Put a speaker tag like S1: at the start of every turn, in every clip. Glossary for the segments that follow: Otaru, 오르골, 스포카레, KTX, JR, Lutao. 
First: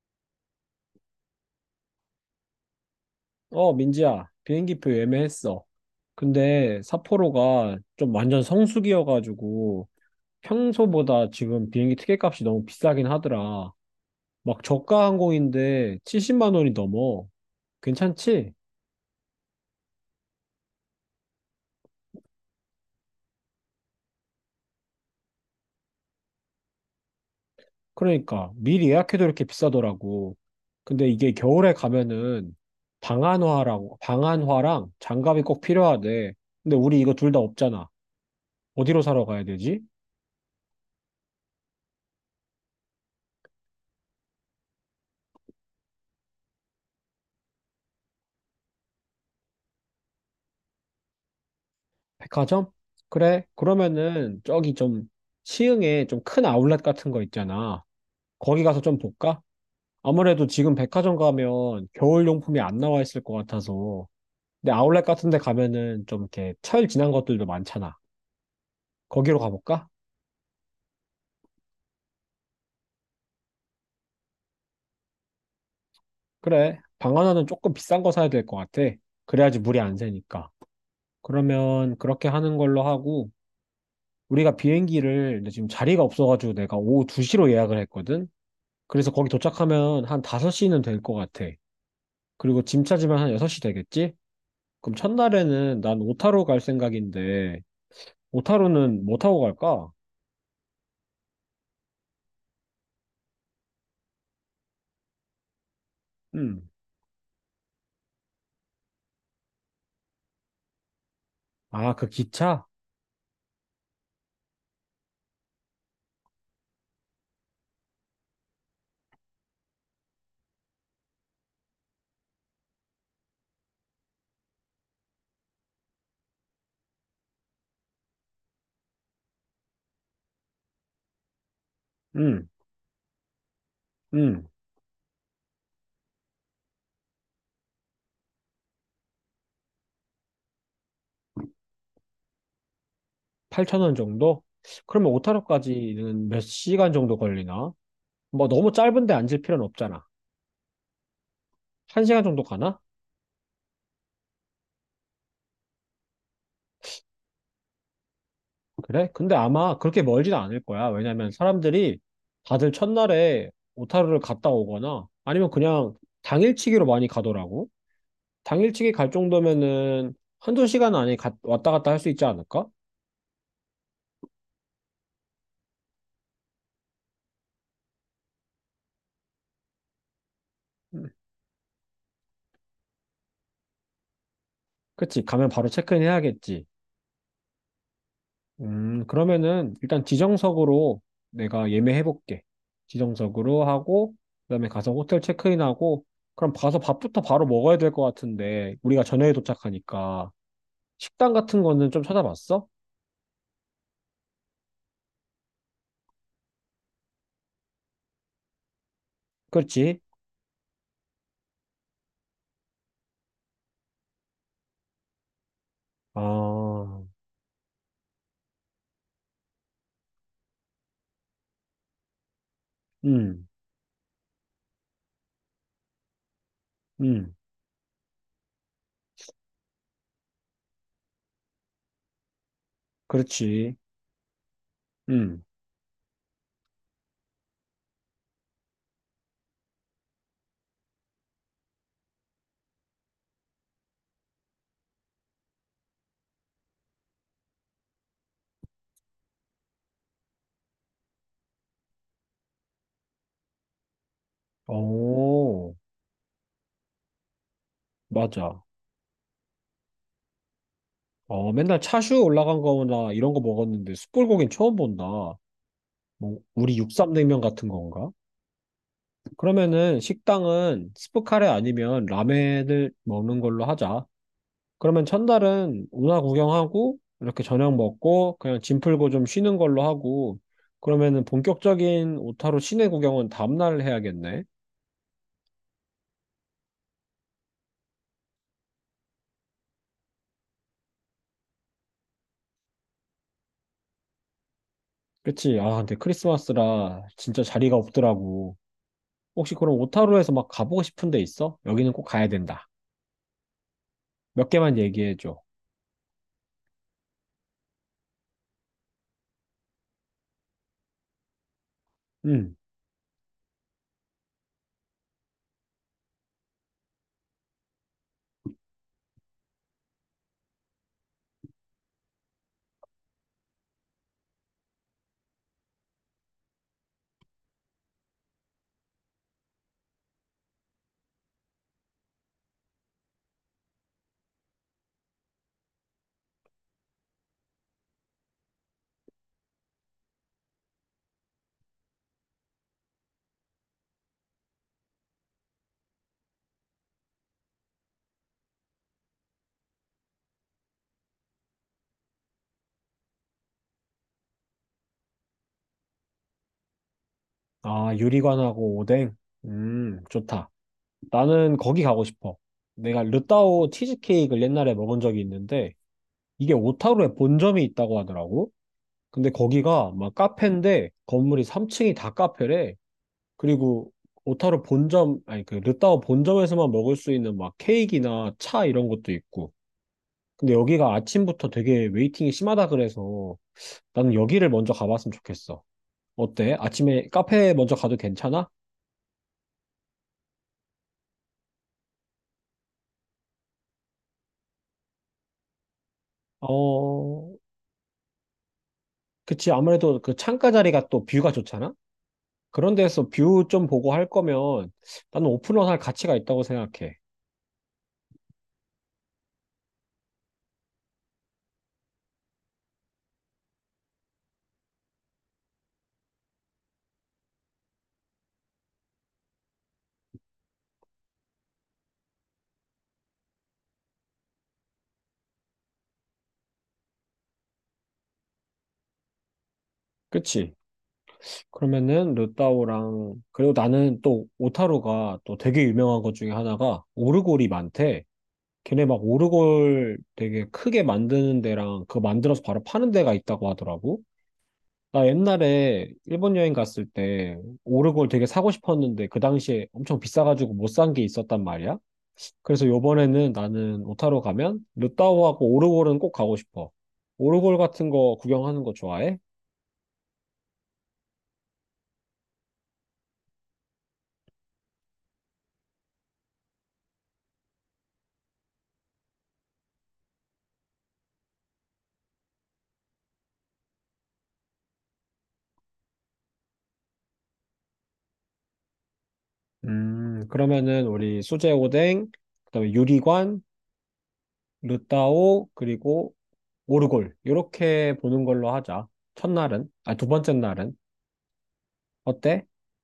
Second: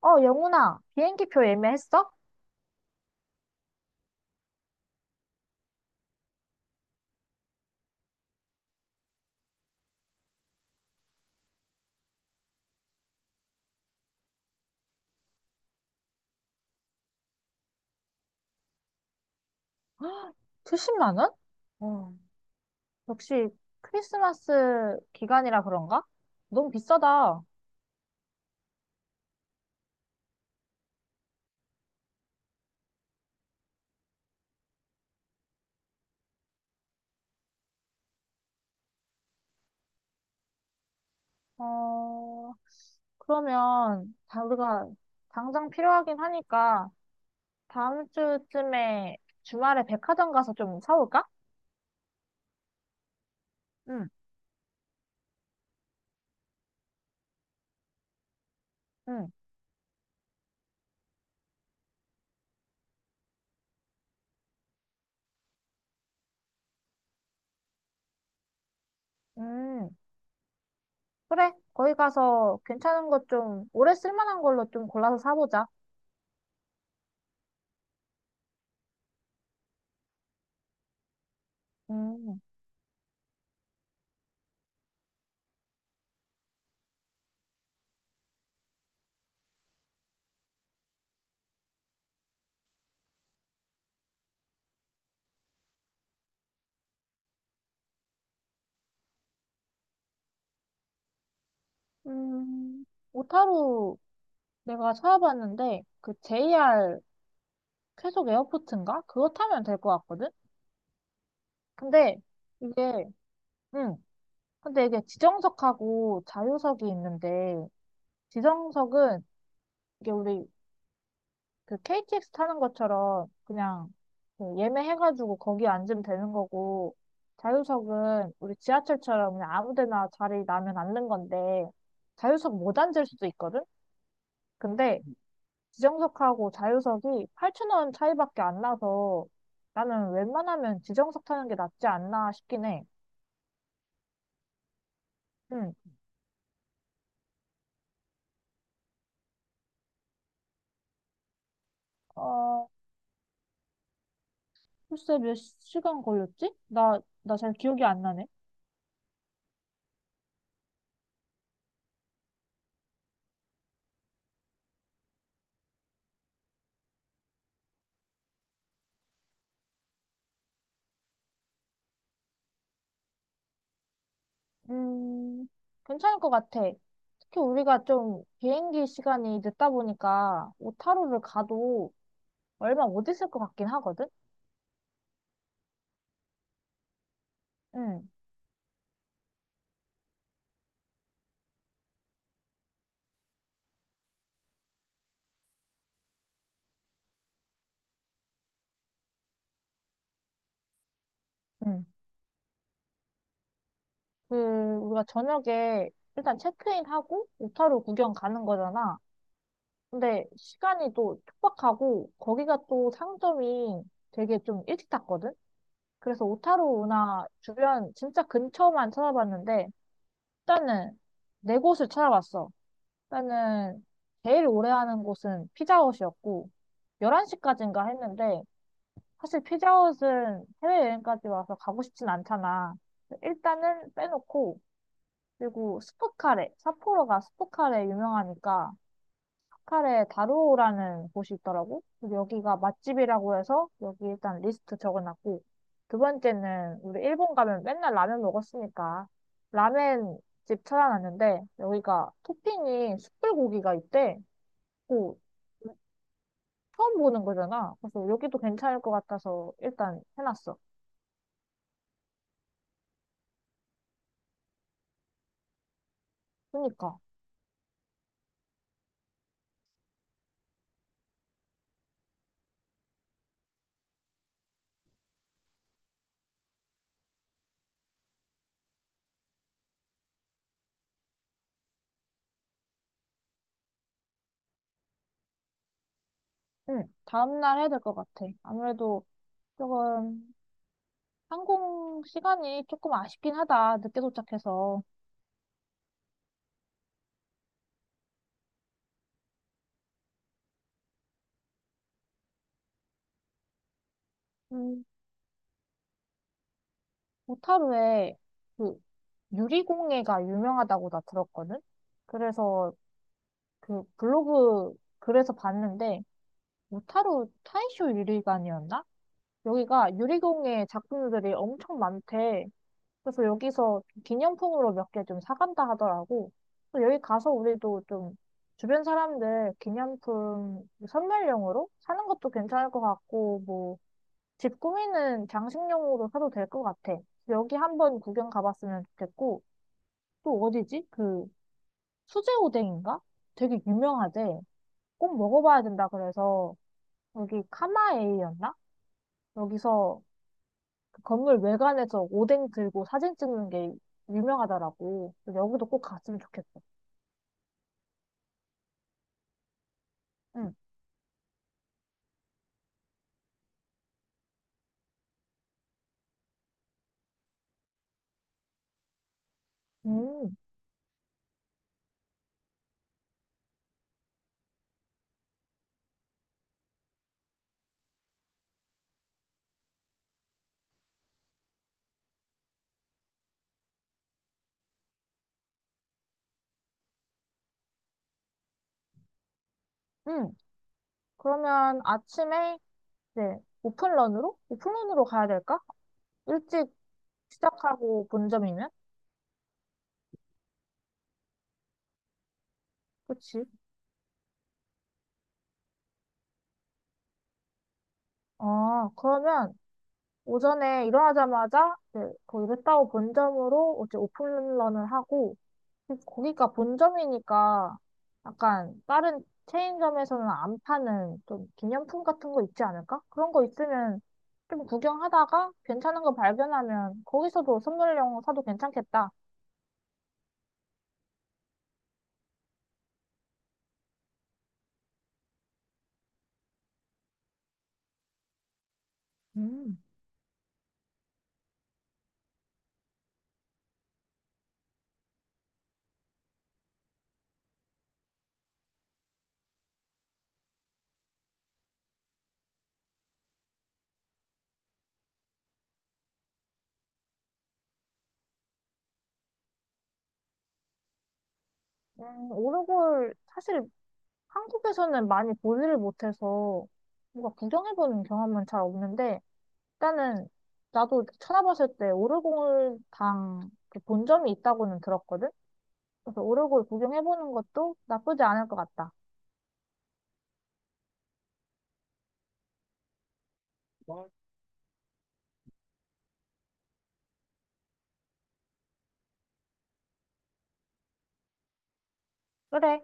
S1: 어, 영훈아, 비행기 표 예매했어?
S2: 어, 민지야, 비행기표 예매했어. 근데 삿포로가 좀 완전 성수기여가지고 평소보다 지금 비행기 티켓값이 너무 비싸긴 하더라. 막 저가 항공인데 70만 원이 넘어. 괜찮지?
S1: 70만 원? 어, 역시 크리스마스 기간이라 그런가? 너무 비싸다.
S2: 그러니까 미리 예약해도 이렇게 비싸더라고. 근데 이게 겨울에 가면은 방한화고 방한화랑 장갑이 꼭 필요하대. 근데 우리 이거 둘 다 없잖아. 어디로 사러 가야 되지?
S1: 어, 그러면 다 우리가 당장 필요하긴 하니까 다음 주쯤에 주말에 백화점 가서 좀 사올까?
S2: 백화점? 그래.
S1: 응,
S2: 그러면은 저기 좀 시흥에 좀 큰 아울렛 같은 거 있잖아. 거기 가서 좀
S1: 응,
S2: 볼까? 아무래도 지금 백화점 가면 겨울 용품이 안 나와 있을 것 같아서. 근데 아울렛 같은 데 가면은 좀 이렇게 철 지난 것들도 많잖아. 거기로 가볼까?
S1: 음, 그래. 거기 가서 괜찮은 것 좀, 오래 쓸만한 걸로 좀 골라서 사보자.
S2: 그래. 방 하나는 조금 비싼 거 사야 될 것 같아. 그래야지 물이 안 새니까. 그러면 그렇게
S1: 음,
S2: 하는 걸로 하고 우리가 비행기를 근데 지금 자리가 없어가지고 내가 오후 2시로 예약을 했거든. 그래서 거기 도착하면 한 5시는 될 것 같아. 그리고 짐 차지만 한 6시 되겠지? 그럼 첫날에는 난 오타로 갈 생각인데, 오타로는 뭐 타고 갈까?
S1: 음, 오타루 내가 찾아봤는데 그
S2: 음.
S1: JR 쾌속 에어포트인가? 그거 타면 될 것 같거든?
S2: 아, 그
S1: 근데
S2: 기차?
S1: 이게 응. 근데 이게 지정석하고 자유석이 있는데 지정석은 이게 우리 그 KTX 타는 것처럼 그냥 그 예매해가지고 거기 앉으면 되는 거고 자유석은 우리 지하철처럼 그냥 아무 데나 자리 나면 앉는 건데
S2: 음,
S1: 자유석 못 앉을 수도 있거든?
S2: 음.
S1: 근데 지정석하고 자유석이 8,000원 차이밖에 안 나서 나는 웬만하면 지정석 타는 게 낫지 않나 싶긴 해.
S2: 8천원 정도? 그러면
S1: 응.
S2: 오타로까지는 몇 시간 정도 걸리나? 뭐 너무 짧은데 앉을 필요는 없잖아. 한시간 정도
S1: 어,
S2: 가나?
S1: 글쎄 몇 시간 걸렸지? 나 잘 기억이 안 나네.
S2: 그래? 근데 아마 그렇게 멀진 않을 거야. 왜냐면 사람들이 다들 첫날에 오타로를 갔다 오거나 아니면 그냥 당일치기로 많이 가더라고. 당일치기 갈 정도면은 한두 시간 안에 왔다 갔다 할 수 있지 않을까?
S1: 음, 괜찮을 것 같아. 특히 우리가 좀 비행기 시간이 늦다 보니까
S2: 음,
S1: 오타루를 가도 얼마 못 있을 것 같긴 하거든?
S2: 그치, 가면 바로 체크인 해야겠지.
S1: 응,
S2: 그러면은 일단 지정석으로 내가 예매해볼게. 지정석으로 하고, 그다음에 가서 호텔 체크인하고, 그럼 가서 밥부터 바로 먹어야 될 것 같은데, 우리가 저녁에 도착하니까. 식당 같은
S1: 응.
S2: 거는 좀 찾아봤어?
S1: 그, 우리가 저녁에 일단 체크인하고 오타루 구경 가는 거잖아.
S2: 그렇지.
S1: 근데 시간이 또 촉박하고 거기가 또 상점이 되게 좀 일찍 닫거든? 그래서 오타루
S2: 아,
S1: 나 주변 진짜 근처만 찾아봤는데 일단은 네 곳을 찾아봤어.
S2: 음,
S1: 일단은 제일 오래 하는 곳은 피자헛이었고
S2: 음,
S1: 11시까지인가 했는데 사실 피자헛은 해외여행까지 와서 가고 싶진 않잖아.
S2: 그렇지.
S1: 일단은 빼놓고
S2: 음,
S1: 그리고 스포카레, 삿포로가 스포카레 유명하니까 카에 다루오라는 곳이 있더라고. 그래서 여기가 맛집이라고 해서 여기 일단 리스트 적어놨고, 두 번째는 우리 일본 가면 맨날 라면 먹었으니까 라멘 집 찾아놨는데 여기가 토핑이 숯불고기가 있대. 오,
S2: 오,
S1: 처음 보는 거잖아. 그래서 여기도
S2: 맞아.
S1: 괜찮을 것 같아서 일단 해놨어.
S2: 어, 맨날 차슈 올라간 거나 이런 거 먹었는데 숯불고기는 처음 본다. 뭐, 우리
S1: 그니까,
S2: 육삼냉면 같은 건가? 그러면은 식당은 스프카레 아니면 라멘을 먹는 걸로 하자. 그러면 첫날은 운하 구경하고 이렇게 저녁 먹고 그냥 짐 풀고 좀 쉬는 걸로 하고 그러면은 본격적인 오타루 시내 구경은 다음날 해야겠네.
S1: 응, 다음날 해야 될 것 같아. 아무래도 조금 항공 시간이 조금 아쉽긴 하다. 늦게 도착해서.
S2: 그치? 아, 근데 크리스마스라 진짜 자리가 없더라고. 혹시 그럼 오타루에서 막 가보고 싶은 데 있어? 여기는 꼭 가야 된다. 몇 개만
S1: 음,
S2: 얘기해줘.
S1: 오타루에 그 유리공예가 유명하다고 나 들었거든?
S2: 음.
S1: 그래서 그 블로그 글에서 봤는데 오타루 타이쇼 유리관이었나? 여기가 유리공예 작품들이 엄청 많대. 그래서 여기서 기념품으로 몇 개 좀 사간다 하더라고. 그 여기 가서 우리도 좀 주변 사람들 기념품 선물용으로 사는 것도 괜찮을 것 같고 뭐 집 꾸미는 장식용으로 사도 될 것 같아. 여기 한번 구경 가봤으면 좋겠고, 또 어디지? 그 수제오뎅인가? 되게 유명하대. 꼭 먹어봐야 된다 그래서 여기 카마에이였나? 여기서 그 건물 외관에서 오뎅 들고 사진 찍는 게 유명하더라고. 그래서 여기도 꼭 갔으면 좋겠어.
S2: 아, 유리관하고 오뎅. 좋다.
S1: 응.
S2: 나는 거기 가고 싶어. 내가 르따오 치즈케이크를 옛날에 먹은 적이 있는데, 이게 오타루에 본점이 있다고 하더라고. 근데 거기가 막
S1: 음,
S2: 카페인데, 건물이 3층이 다 카페래. 그리고 오타루 본점, 아니, 그 르따오 본점에서만 먹을 수 있는 막 케이크나 차 이런 것도 있고. 근데 여기가 아침부터 되게 웨이팅이 심하다 그래서 나는 여기를 먼저 가봤으면 좋겠어. 어때? 아침에 카페 먼저 가도 괜찮아?
S1: 응. 그러면 아침에 이제 오픈런으로? 오픈런으로 가야 될까? 일찍
S2: 어,
S1: 시작하고 본점이면?
S2: 그치, 아무래도 그 창가 자리가 또 뷰가 좋잖아? 그런 데서 뷰
S1: 그치?
S2: 좀 보고 할 거면 나는 오픈런 할 가치가 있다고 생각해.
S1: 아, 그러면 오전에 일어나자마자 이제 거기 루타고 본점으로 이제 오픈런을 하고 거기가 본점이니까 약간 다른 체인점에서는 안 파는 좀 기념품 같은 거 있지 않을까? 그런 거 있으면 좀 구경하다가 괜찮은 거 발견하면 거기서도 선물용 사도 괜찮겠다.
S2: 그치? 그러면은 르따오랑, 그리고 나는 또 오타루가 또 되게 유명한 것 중에 하나가 오르골이 많대. 걔네 막
S1: 음.
S2: 오르골 되게 크게 만드는 데랑 그거 만들어서 바로 파는 데가 있다고 하더라고. 나 옛날에 일본 여행 갔을 때 오르골 되게 사고 싶었는데 그 당시에 엄청 비싸가지고 못 산 게 있었단 말이야. 그래서 요번에는 나는 오타로 가면 루타오하고 오르골은 꼭 가고 싶어. 오르골 같은 거 구경하는 거 좋아해?
S1: 오르골 사실 한국에서는 많이 보지를 못해서 뭔가 구경해보는 경험은 잘 없는데 일단은 나도 찾아봤을 때 오르골당 그 본점이 있다고는 들었거든? 그래서 오르골 구경해보는 것도 나쁘지 않을 것 같다.
S2: 그러면은 우리 수제 오뎅, 그다음에 유리관, 루타오, 그리고 오르골. 이렇게 보는 걸로 하자. 첫날은. 아, 두 번째 날은. 어때?
S1: 그래.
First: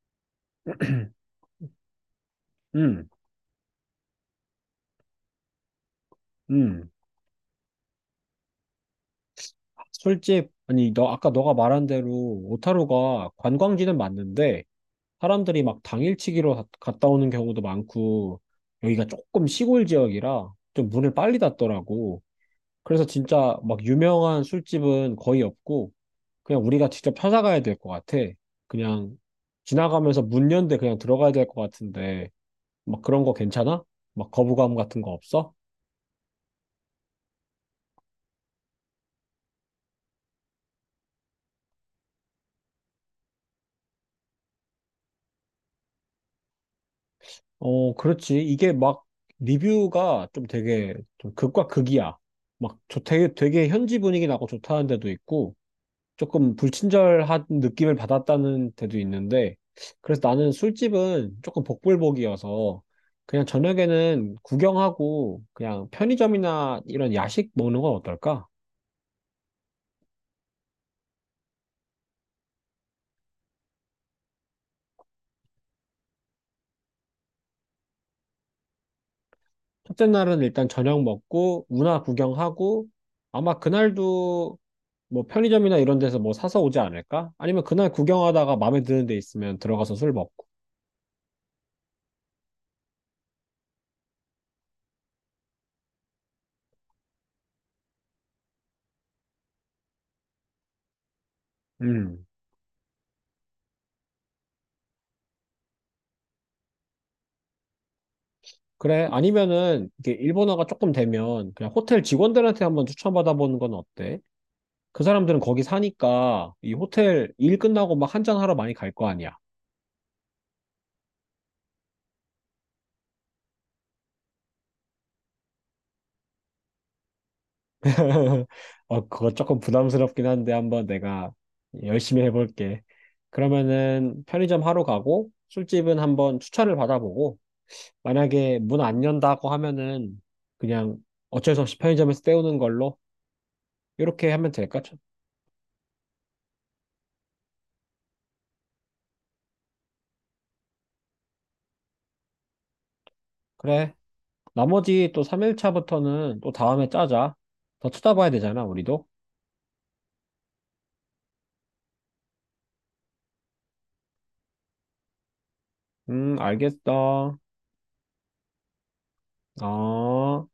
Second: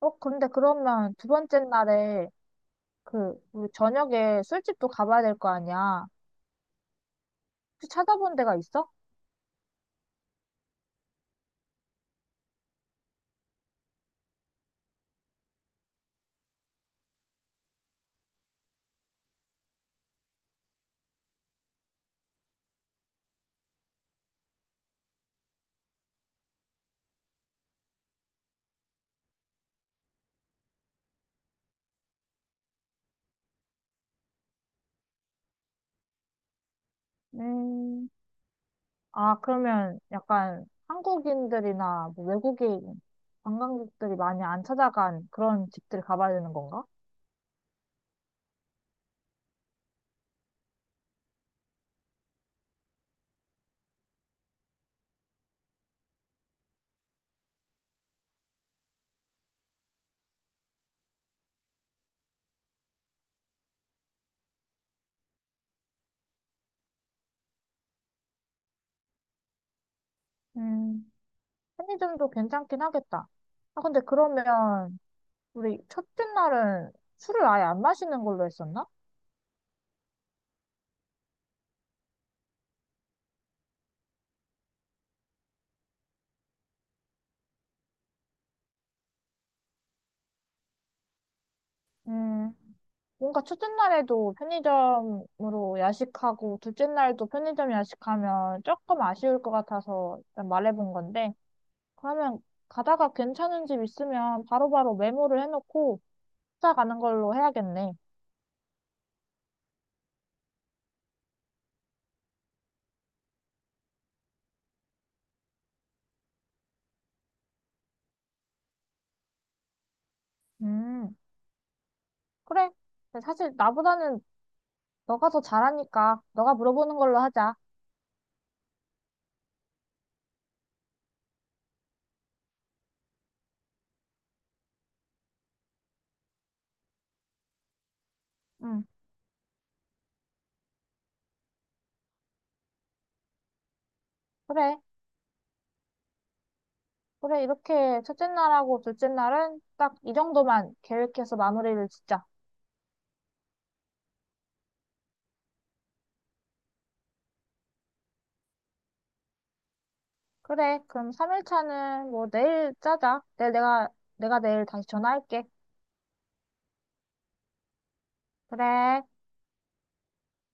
S1: 어, 근데 그러면 두 번째 날에
S2: 음,
S1: 그 우리 저녁에 술집도 가봐야 될 거 아니야.
S2: 음.
S1: 혹시 찾아본 데가 있어?
S2: 술집. 아니, 너 아까 너가 말한 대로 오타루가 관광지는 맞는데 사람들이 막 당일치기로 갔다 오는 경우도 많고, 여기가 조금 시골 지역이라 좀 문을 빨리 닫더라고. 그래서 진짜 막 유명한 술집은 거의 없고, 그냥 우리가 직접 찾아가야 될 것 같아. 그냥 지나가면서 문 연대 그냥 들어가야 될 것 같은데, 막 그런 거 괜찮아? 막 거부감 같은 거 없어?
S1: 음, 아, 그러면 약간 한국인들이나 뭐 외국인 관광객들이 많이 안 찾아간 그런 집들 가봐야 되는 건가?
S2: 어, 그렇지. 이게 막 리뷰가 좀 되게 좀 극과 극이야. 막 되게 현지 분위기 나고 좋다는 데도 있고, 조금 불친절한 느낌을 받았다는 데도 있는데, 그래서 나는 술집은 조금 복불복이어서, 그냥 저녁에는 구경하고, 그냥 편의점이나 이런 야식 먹는 건 어떨까?
S1: 음, 편의점도 괜찮긴 하겠다. 아, 근데 그러면 우리 첫째 날은 술을 아예 안 마시는 걸로 했었나?
S2: 첫째 날은 일단 저녁 먹고, 운하 구경하고, 아마 그날도 뭐 편의점이나 이런 데서 뭐 사서 오지 않을까? 아니면 그날 구경하다가 마음에 드는 데 있으면 들어가서 술 먹고.
S1: 음, 뭔가 첫째 날에도 편의점으로 야식하고 둘째 날도 편의점 야식하면 조금 아쉬울 것 같아서 일단 말해본 건데,
S2: 음.
S1: 그러면 가다가 괜찮은 집 있으면 바로바로 메모를 해놓고 찾아가는 걸로 해야겠네.
S2: 그래, 아니면은, 이게 일본어가 조금 되면, 그냥 호텔 직원들한테 한번 추천받아보는 건 어때? 그 사람들은 거기 사니까 이 호텔 일 끝나고 막 한잔하러 많이 갈 거 아니야.
S1: 음, 그래. 근데 사실 나보다는 너가 더 잘하니까 너가 물어보는 걸로 하자.
S2: 어, 그거 조금 부담스럽긴 한데 한번 내가 열심히 해볼게. 그러면은 편의점 하러 가고 술집은 한번 추천을 받아보고 만약에 문
S1: 음,
S2: 안 연다고 하면은 그냥 어쩔 수 없이 편의점에서 때우는 걸로 이렇게 하면
S1: 그래.
S2: 될까? 참,
S1: 그래, 이렇게 첫째 날하고 둘째 날은 딱 이 정도만 계획해서 마무리를 짓자.
S2: 그래. 나머지 또 3일차부터는 또 다음에 짜자. 더 쳐다봐야 되잖아, 우리도.
S1: 그래, 그럼 3일차는 뭐 내일 짜자. 내일 내가, 내가 내일 다시 전화할게.
S2: 알겠어.
S1: 그래.
S2: 어.